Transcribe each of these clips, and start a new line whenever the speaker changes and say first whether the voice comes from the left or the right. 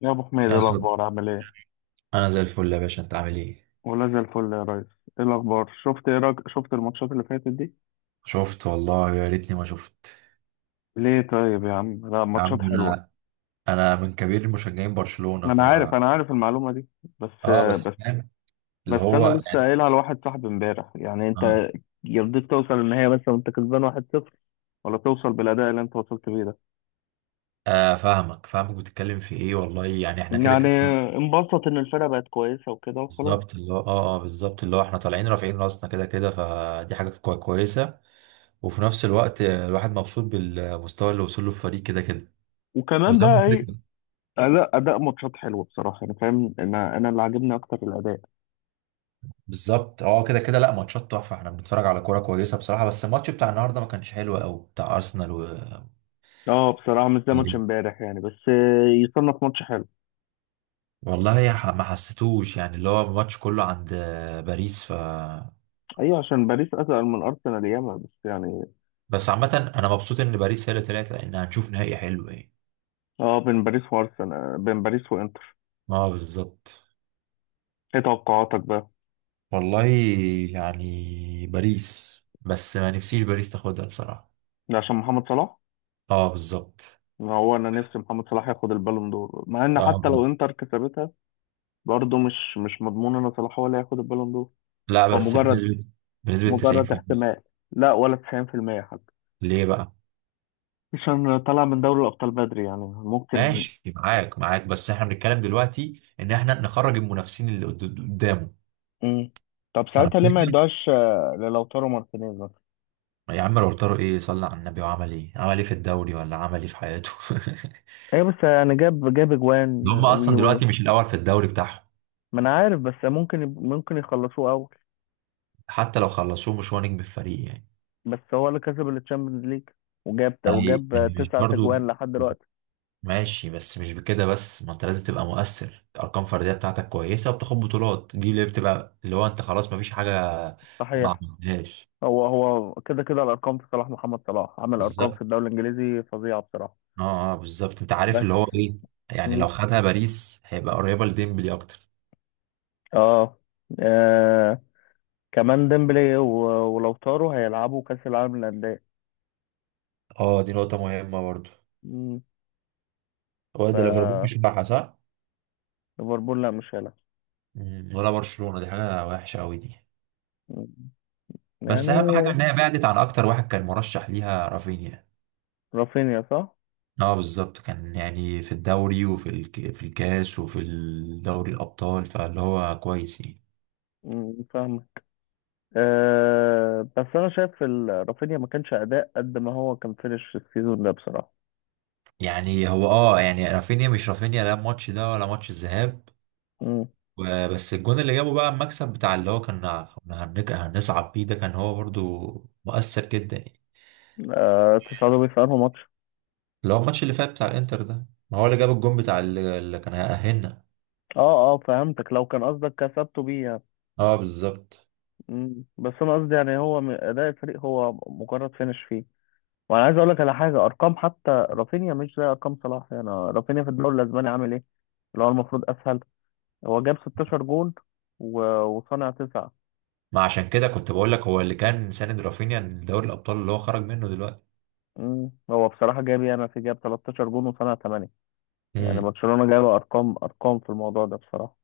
left: يا ابو حميد، إيه
right: انا صد-
left: الاخبار؟ عامل ايه؟
right: أنا زي الفل يا باشا، انت عامل ايه؟
left: ولا زي الفل يا ريس. ايه الاخبار؟ شفت، ايه رأيك؟ شفت الماتشات اللي فاتت دي؟
right: شفت والله، يا ريتني ما شفت.
left: ليه طيب يا عم؟ لا،
right: يا
left: ماتشات
right: عم
left: حلوه.
right: انا من كبير مشجعين برشلونة ف
left: انا عارف المعلومه دي. بس
right: اه بس
left: بس
right: فاهم. اللي
left: بس. انا
right: هو
left: لسه
right: يعني
left: قايلها لواحد صاحبي امبارح، يعني
right: اه
left: انت يرضيك توصل النهائي بس وانت كسبان 1-0 ولا توصل بالاداء اللي انت وصلت بيه ده؟
right: فاهمك، بتتكلم في ايه؟ والله يعني احنا كده
left: يعني
right: كده
left: انبسط ان الفرقه بقت كويسه وكده وخلاص؟
right: بالظبط. اللي هو بالظبط، اللي هو احنا طالعين رافعين راسنا كده كده، فدي حاجة كويسة. وفي نفس الوقت الواحد مبسوط بالمستوى اللي وصل له الفريق كده كده.
left: وكمان
right: وزي ما
left: بقى
right: قلت
left: ايه؟
right: لك
left: اداء ماتشات حلوه بصراحه. انا فاهم، انا اللي عاجبني اكتر الاداء.
right: بالظبط، كده كده. لا، ماتشات تحفه، احنا بنتفرج على كوره كويسه بصراحه، بس الماتش بتاع النهارده ما كانش حلو قوي، بتاع ارسنال و
left: اه، بصراحة مش زي ماتش
right: غريب.
left: امبارح يعني، بس يصنف ماتش حلو.
right: والله ما حسيتوش، يعني اللي هو الماتش كله عند باريس ف
left: ايوه، عشان باريس اتقل من ارسنال ياما، بس يعني.
right: بس عامه انا مبسوط ان باريس هي اللي طلعت، لان هنشوف نهائي حلو. ايه،
left: اه، بين باريس وارسنال، بين باريس وانتر.
right: اه بالظبط.
left: ايه توقعاتك بقى؟
right: والله يعني باريس، بس ما نفسيش باريس تاخدها بصراحه.
left: عشان محمد صلاح.
right: اه بالظبط.
left: ما هو انا نفسي محمد صلاح ياخد البالون دور، مع ان
right: اه
left: حتى لو
right: بالظبط.
left: انتر كسبتها برضه مش مضمون ان صلاح هو اللي هياخد البالون دور.
right: لا
left: هو
right: بس
left: مجرد
right: بنسبه، بنسبه
left: مجرد
right: 90%.
left: احتمال. لا، ولا 90% حتى،
right: ليه بقى؟
left: عشان طلع من دوري الابطال بدري، يعني ممكن.
right: ماشي، معاك معاك، بس احنا بنتكلم دلوقتي ان احنا نخرج المنافسين اللي قدامه،
left: مم. طب ساعتها ليه ما
right: فربنا.
left: يدوهاش للوتارو مارتينيز؟
right: يا عم لو طاروا، ايه صلى على النبي وعمل ايه؟ عمل ايه في الدوري ولا عمل ايه في حياته؟
left: ايه؟ بس يعني جاب اجوان
right: ده هم
left: وي
right: اصلا
left: وي.
right: دلوقتي مش الاول في الدوري بتاعهم.
left: ما انا عارف، بس ممكن ممكن يخلصوه اول.
right: حتى لو خلصوه مش هو نجم الفريق يعني.
left: بس هو اللي كسب التشامبيونز ليج، وجاب
right: يعني
left: وجاب
right: مش
left: 9
right: برضو،
left: اجوان لحد دلوقتي.
right: ماشي بس مش بكده. بس ما انت لازم تبقى مؤثر، ارقام فرديه بتاعتك كويسه وبتاخد بطولات، دي اللي بتبقى اللي هو انت خلاص، ما فيش حاجه ما
left: صحيح.
right: عملتهاش.
left: هو كده كده الارقام في صلاح. محمد صلاح عمل ارقام
right: بالظبط.
left: في الدوري الانجليزي فظيعة بصراحة.
right: اه اه، بالظبط، انت عارف
left: بس.
right: اللي هو ايه، يعني
left: مم.
right: لو خدها باريس هيبقى قريبة لديمبلي اكتر.
left: اه. آه. كمان ديمبلي ولوتارو هيلعبوا كاس العالم للانديه.
right: اه، دي نقطة مهمة برضه.
left: مم.
right: هو
left: ف
right: ده ليفربول مش بتاعها، صح؟
left: ليفربول لا، مش هيلعب.
right: مم، ولا برشلونة، دي حاجة وحشة قوي دي.
left: مم.
right: بس اهم حاجة
left: يعني.
right: ان هي بعدت عن اكتر واحد كان مرشح ليها، رافينيا.
left: رافينيا، صح.
right: اه بالظبط، كان يعني في الدوري وفي في الكاس وفي الدوري الابطال، فاللي هو كويس يعني.
left: مم. فاهم. أه، بس انا شايف رافينيا ما كانش اداء قد ما هو كان فينش السيزون ده بصراحه.
right: يعني هو اه، يعني رافينيا مش رافينيا، لا الماتش ده ولا ماتش الذهاب.
left: امم.
right: بس الجون اللي جابه بقى، المكسب بتاع اللي هو كان، كنا هنصعد بيه، ده كان هو برضو مؤثر جدا يعني.
left: أه، تصعدوا بيه في انه ماتش؟
right: اللي هو الماتش اللي فات بتاع الانتر ده، ما هو اللي جاب الجون بتاع اللي كان هيأهلنا.
left: اه اه، فهمتك، لو كان قصدك كسبته بيه يعني.
right: اه بالظبط.
left: مم. بس انا قصدي يعني هو، اداء الفريق هو مجرد فينش فيه. وانا عايز اقول لك على حاجه. ارقام حتى رافينيا مش زي ارقام صلاح، يعني رافينيا في الدوري الاسباني عامل ايه؟ اللي هو المفروض اسهل. هو جاب 16 جون وصنع 9.
right: ما عشان كده كنت بقول لك، هو اللي كان ساند رافينيا لدوري الابطال اللي هو خرج منه دلوقتي.
left: مم. هو بصراحه جاب، يعني، في جاب 13 جون وصنع 8. يعني
right: امم.
left: برشلونة جايبة أرقام أرقام في الموضوع ده بصراحة.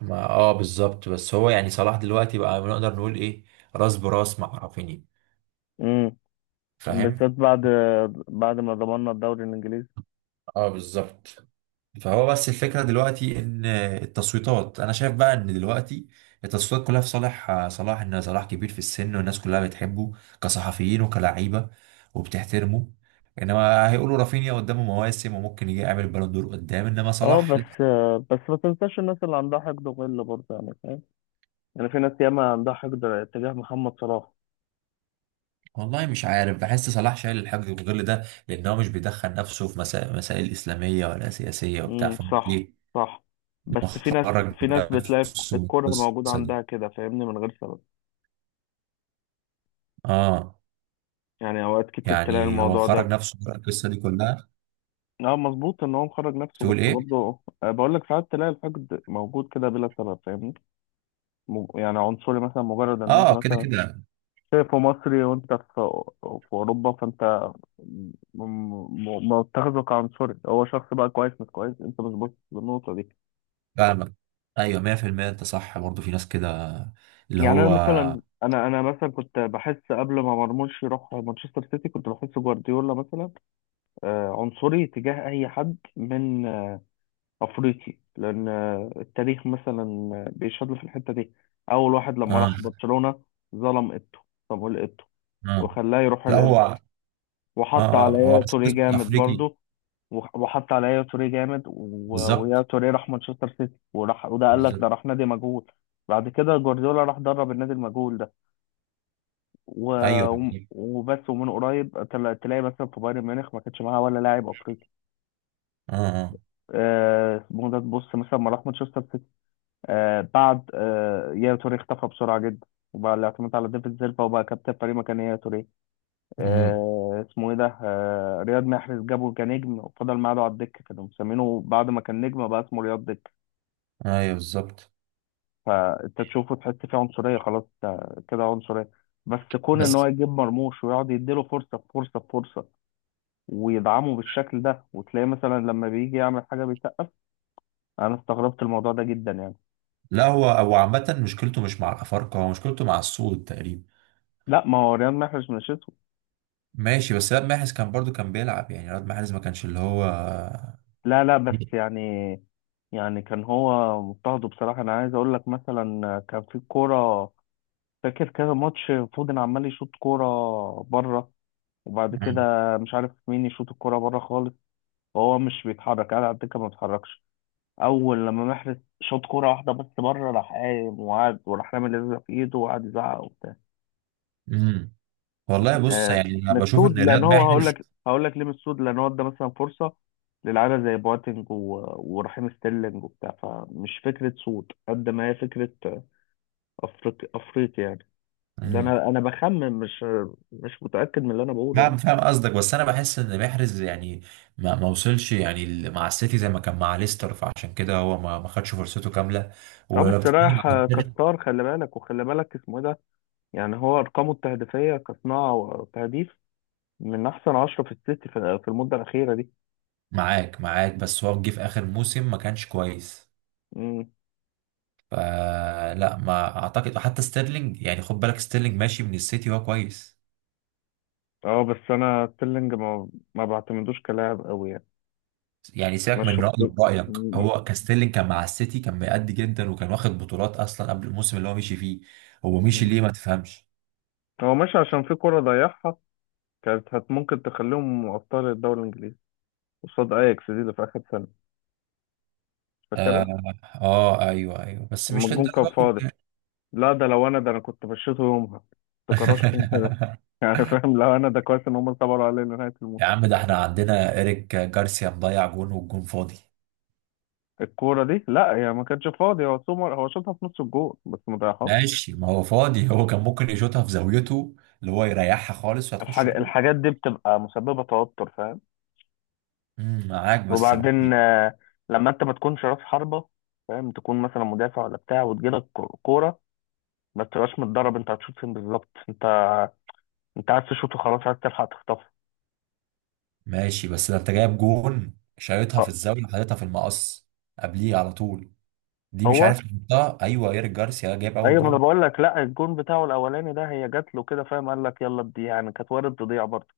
right: ما اه بالظبط، بس هو يعني صلاح دلوقتي بقى نقدر نقول ايه، راس براس مع رافينيا،
left: امم. بالذات
right: فاهم.
left: بعد ما ضمننا الدوري الإنجليزي.
right: اه بالظبط. فهو بس الفكرة دلوقتي ان التصويتات، انا شايف بقى ان دلوقتي التصويتات كلها في صالح صلاح، ان صلاح كبير في السن والناس كلها بتحبه كصحفيين وكلعيبة وبتحترمه، انما هيقولوا رافينيا قدامه مواسم وممكن يجي يعمل بالون دور قدام، انما
left: اه،
right: صلاح لأ.
left: بس ما تنساش الناس اللي عندها حقد وغل برضه، يعني فاهم، يعني في ناس ياما عندها حقد تجاه محمد صلاح.
right: والله مش عارف، بحس صلاح شايل الحاجة غير ده، لان هو مش بيدخل نفسه في مسائل اسلامية ولا سياسية وبتاع،
left: امم، صح.
right: فايه
left: صح. بس في ناس
right: مخرج
left: في ناس بتلاقي
right: نفسه من
left: الكره موجودة
right: القصة دي.
left: عندها كده، فاهمني، من غير سبب.
right: اه،
left: يعني أوقات كتير تلاقي
right: يعني هو
left: الموضوع
right: خرج
left: ده.
right: نفسه من القصة دي كلها.
left: اه، مظبوط ان هو مخرج نفسه، بس
right: تقول ايه؟
left: برضه بقول لك ساعات تلاقي الحقد موجود كده بلا سبب، فاهمني. يعني عنصري مثلا، مجرد ان انت
right: اه، كده
left: مثلا
right: كده
left: شايفه مصري وانت في اوروبا، فانت م- متخذه كعنصري. هو شخص بقى كويس مش كويس، انت مش باصص للنقطه دي.
right: فاهمك. ايوه 100%، انت صح برضه، في ناس كده اللي
left: يعني انا
right: هو
left: مثلا، انا مثلا كنت بحس، قبل ما مرموش يروح مانشستر سيتي، كنت بحس جوارديولا مثلا عنصري تجاه اي حد من افريقي، لان التاريخ مثلا بيشهد له في الحته دي. اول واحد لما
right: اه.
left: راح برشلونه ظلم ايتو، صامويل ايتو،
right: اه
left: وخلاه يروح
right: لا هو اه،
left: الانتر. وحط
right: هو
left: على
right: بس
left: توري
right: قسم
left: جامد
right: افريقي
left: برضه، وحط على يا توريه جامد ويا
right: بالظبط.
left: توريه راح مانشستر سيتي وراح. وده قال لك ده
right: بالظبط.
left: راح نادي مجهول. بعد كده جوارديولا راح درب النادي المجهول ده و...
right: ايوه.
left: وبس. ومن قريب تلاقي مثلا في بايرن ميونخ ما كانش معاه ولا لاعب افريقي.
right: اه اه.
left: اسمه ده، تبص مثلا، ما راح مانشستر سيتي بعد يا توريه اختفى بسرعه جدا، وبقى الاعتماد على ديفيد سيلفا، وبقى كابتن فريق مكان يا توريه.
right: مم.
left: اسمه ايه ده، رياض محرز، جابه كنجم وفضل معاه على الدكه. كانوا مسمينه بعد ما كان نجم بقى اسمه رياض دكه.
right: ايوه بالظبط
left: فانت تشوفه تحس فيه عنصريه، خلاص انت كده عنصريه. بس كون ان هو
right: بس.
left: يجيب مرموش ويقعد يديله فرصه بفرصه بفرصه، ويدعمه بالشكل ده، وتلاقيه مثلا لما بيجي يعمل حاجه بيسقف، انا استغربت الموضوع ده جدا يعني.
right: لا هو، هو عامة مشكلته مش مع الأفارقة، هو مشكلته مع السود تقريبا.
left: لا، ما هو رياض محرز مش اسود.
right: ماشي، بس رياض محرز كان برضو كان بيلعب، يعني رياض محرز ما كانش اللي هو.
left: لا لا، بس يعني يعني كان هو مضطهد بصراحه. انا عايز اقول لك، مثلا كان في كوره، فاكر كذا ماتش فودن عمال يشوط كوره بره، وبعد كده
right: مم.
left: مش عارف مين يشوط الكوره بره خالص، وهو مش بيتحرك، قاعد على الدكه ما بيتحركش. اول لما محرز شاط كوره واحده بس بره، راح قايم وقعد، وراح رامي الازازه في ايده وقعد يزعق وبتاع.
right: مم. والله بص،
left: آه
right: يعني أنا بشوف
left: مسعود،
right: إن رياض
left: لان هو هقول
right: محرز.
left: لك هقول لك ليه مسعود، لان هو ادى مثلا فرصه للعيبه زي بواتنج ورحيم ستيرلينج وبتاع، فمش فكره سود قد ما هي فكره افريقي افريقي يعني. ده
right: مم.
left: انا بخمن، مش متاكد من اللي انا بقوله
right: فاهم
left: يعني.
right: فاهم قصدك، بس انا بحس ان محرز يعني ما وصلش، يعني مع السيتي زي ما كان مع ليستر، فعشان كده هو ما خدش فرصته كامله،
left: اه،
right: ولو
left: بس
right: بتتكلم عن
left: رايح
right: المبتدئ.
left: كستار. خلي بالك وخلي بالك، اسمه ايه ده، يعني هو ارقامه التهديفيه كصناعه وتهديف من احسن 10 في السيتي في المدة الأخيرة دي.
right: معاك معاك، بس هو جه في اخر موسم ما كانش كويس،
left: مم.
right: فلا ما اعتقد حتى ستيرلينج، يعني خد بالك ستيرلينج ماشي من السيتي وهو كويس.
left: اه، بس انا تيلينج ما بعتمدوش كلاعب قوي يعني.
right: يعني سيبك
left: مشوا
right: من
left: في
right: رأيي، رأيك
left: مم.
right: هو كان ستيرلينج كان مع السيتي كان مأدي جدا وكان واخد بطولات اصلا قبل الموسم اللي هو مشي فيه. هو مشي
left: مم.
right: ليه، ما تفهمش.
left: هو ماشي عشان في كرة ضيعها، كانت ممكن تخليهم ابطال الدوري الانجليزي قصاد اياكس دي اللي في اخر سنة،
right: آه،
left: فاكرها؟
right: اه ايوه ايوه، بس
left: لما
right: مش
left: الجون كان
right: للدرجه.
left: فاضي. لا، ده لو انا، ده انا كنت مشيته يومها، كنت كرشته كده يعني فاهم. لو انا، ده كويس ان هم صبروا عليه لنهاية
right: يا
left: الموسم.
right: عم ده احنا عندنا إيريك جارسيا مضيع جون والجون فاضي.
left: الكورة دي لا، هي يعني ما كانتش فاضية، هو سومر هو شاطها في نص الجول، بس ما ضيعهاش.
right: ماشي، ما هو فاضي، هو كان ممكن يشوطها في زاويته اللي هو يريحها خالص وهتخش جون.
left: الحاجات دي بتبقى مسببة توتر، فاهم.
right: امم، معاك بس.
left: وبعدين، لما انت ما تكونش راس حربة، فاهم، تكون مثلا مدافع ولا بتاع، وتجيلك كورة، ما تبقاش متدرب انت هتشوط فين بالظبط. انت انت عايز تشوط وخلاص، عايز تلحق تخطفه.
right: ماشي بس ده انت جايب جون، شايطها في
left: أه،
right: الزاوية وحاططها في المقص، قبليه على طول. دي مش
left: هو
right: عارف يحطها، ايوه، إيريك جارسيا جايب اول
left: ايوه. ما انا
right: جون.
left: بقول لك، لا، الجون بتاعه الاولاني ده هي جات له كده، فاهم، قال لك يلا بدي، يعني كانت وارد تضيع برضه،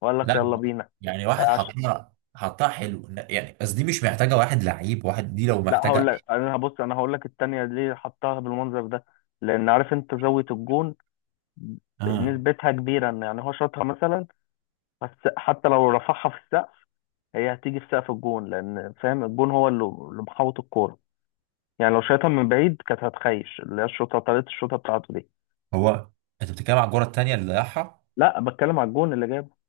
left: وقال لك
right: لا،
left: يلا بينا.
right: يعني واحد
left: عش...
right: حطها، حطها حلو يعني، بس دي مش محتاجة واحد لعيب واحد، دي لو
left: لا، هقول
right: محتاجة
left: لك، انا هبص، انا هقول لك التانية ليه حطها بالمنظر ده، لان عارف انت زاوية الجون
right: اه.
left: نسبتها كبيرة، ان يعني هو شاطها مثلا، بس حتى لو رفعها في السقف هي هتيجي في سقف الجون، لان فاهم الجون هو اللي محوط الكورة، يعني لو شايطها من بعيد كانت هتخيش. اللي هي الشوطة، طريقة الشوطة بتاعته دي.
right: هو انت بتتكلم على الجرة التانية اللي ضيعها.
left: لا، بتكلم على الجون اللي جابه.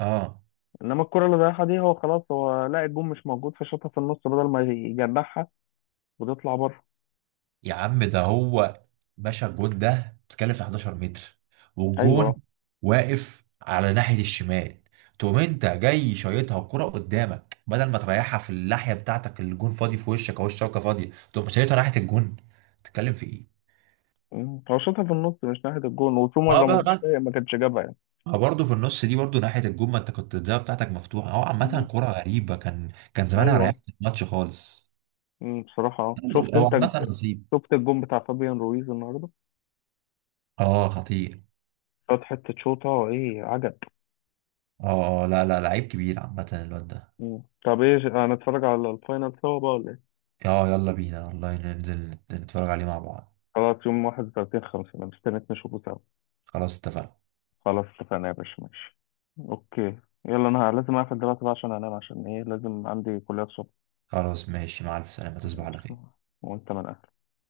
right: اه،
left: انما الكرة اللي ضيعها دي هو خلاص، هو لا الجون مش موجود، فشاطها في النص بدل ما يجنحها وتطلع بره.
right: يا عم ده هو، باشا الجون ده بتتكلم في 11 متر، والجون
left: ايوه.
right: واقف على ناحية الشمال، تقوم انت جاي شايطها الكرة قدامك بدل ما تريحها في الناحية بتاعتك الجون فاضي في وشك او الشبكة فاضية، تقوم شايطها ناحية الجون. بتتكلم في ايه؟
left: مم. هو شاطها في النص، مش ناحية الجون. وفي
right: اه،
left: مرة ما
right: بقى
left: كانش
right: بقى
left: ما كانش جابها يعني.
right: ما برضه في النص دي برضه ناحية الجون، ما انت كنت الزاوية بتاعتك مفتوحة، هو عامة
left: مم.
right: كرة غريبة، كان زمانها
left: ايوه.
right: ريحت الماتش خالص.
left: مم. بصراحة، شفت
right: هو
left: انت،
right: عامة نصيب.
left: شفت الجون بتاع فابيان رويز النهاردة؟
right: اه خطير.
left: خد حتة شوطة ايه عجب.
right: اه اه، لا لا، لعيب كبير عامة الواد ده.
left: مم. طب ايه، هنتفرج على الفاينل سوا بقى ولا ايه؟
right: اه يلا بينا والله، ننزل نتفرج عليه مع بعض.
left: خلاص يوم 31/5، انا مستنيك نشوفه سوا.
right: خلاص اتفقنا.
left: خلاص اتفقنا يا باشا، ماشي. اوكي. يلا، انا لازم اقفل دلوقتي بقى عشان انام، عشان ايه، لازم عندي كلية الصبح.
right: خلاص، ماشي، مع الف سلامة، تصبح على
left: ماشي.
right: خير.
left: وانت من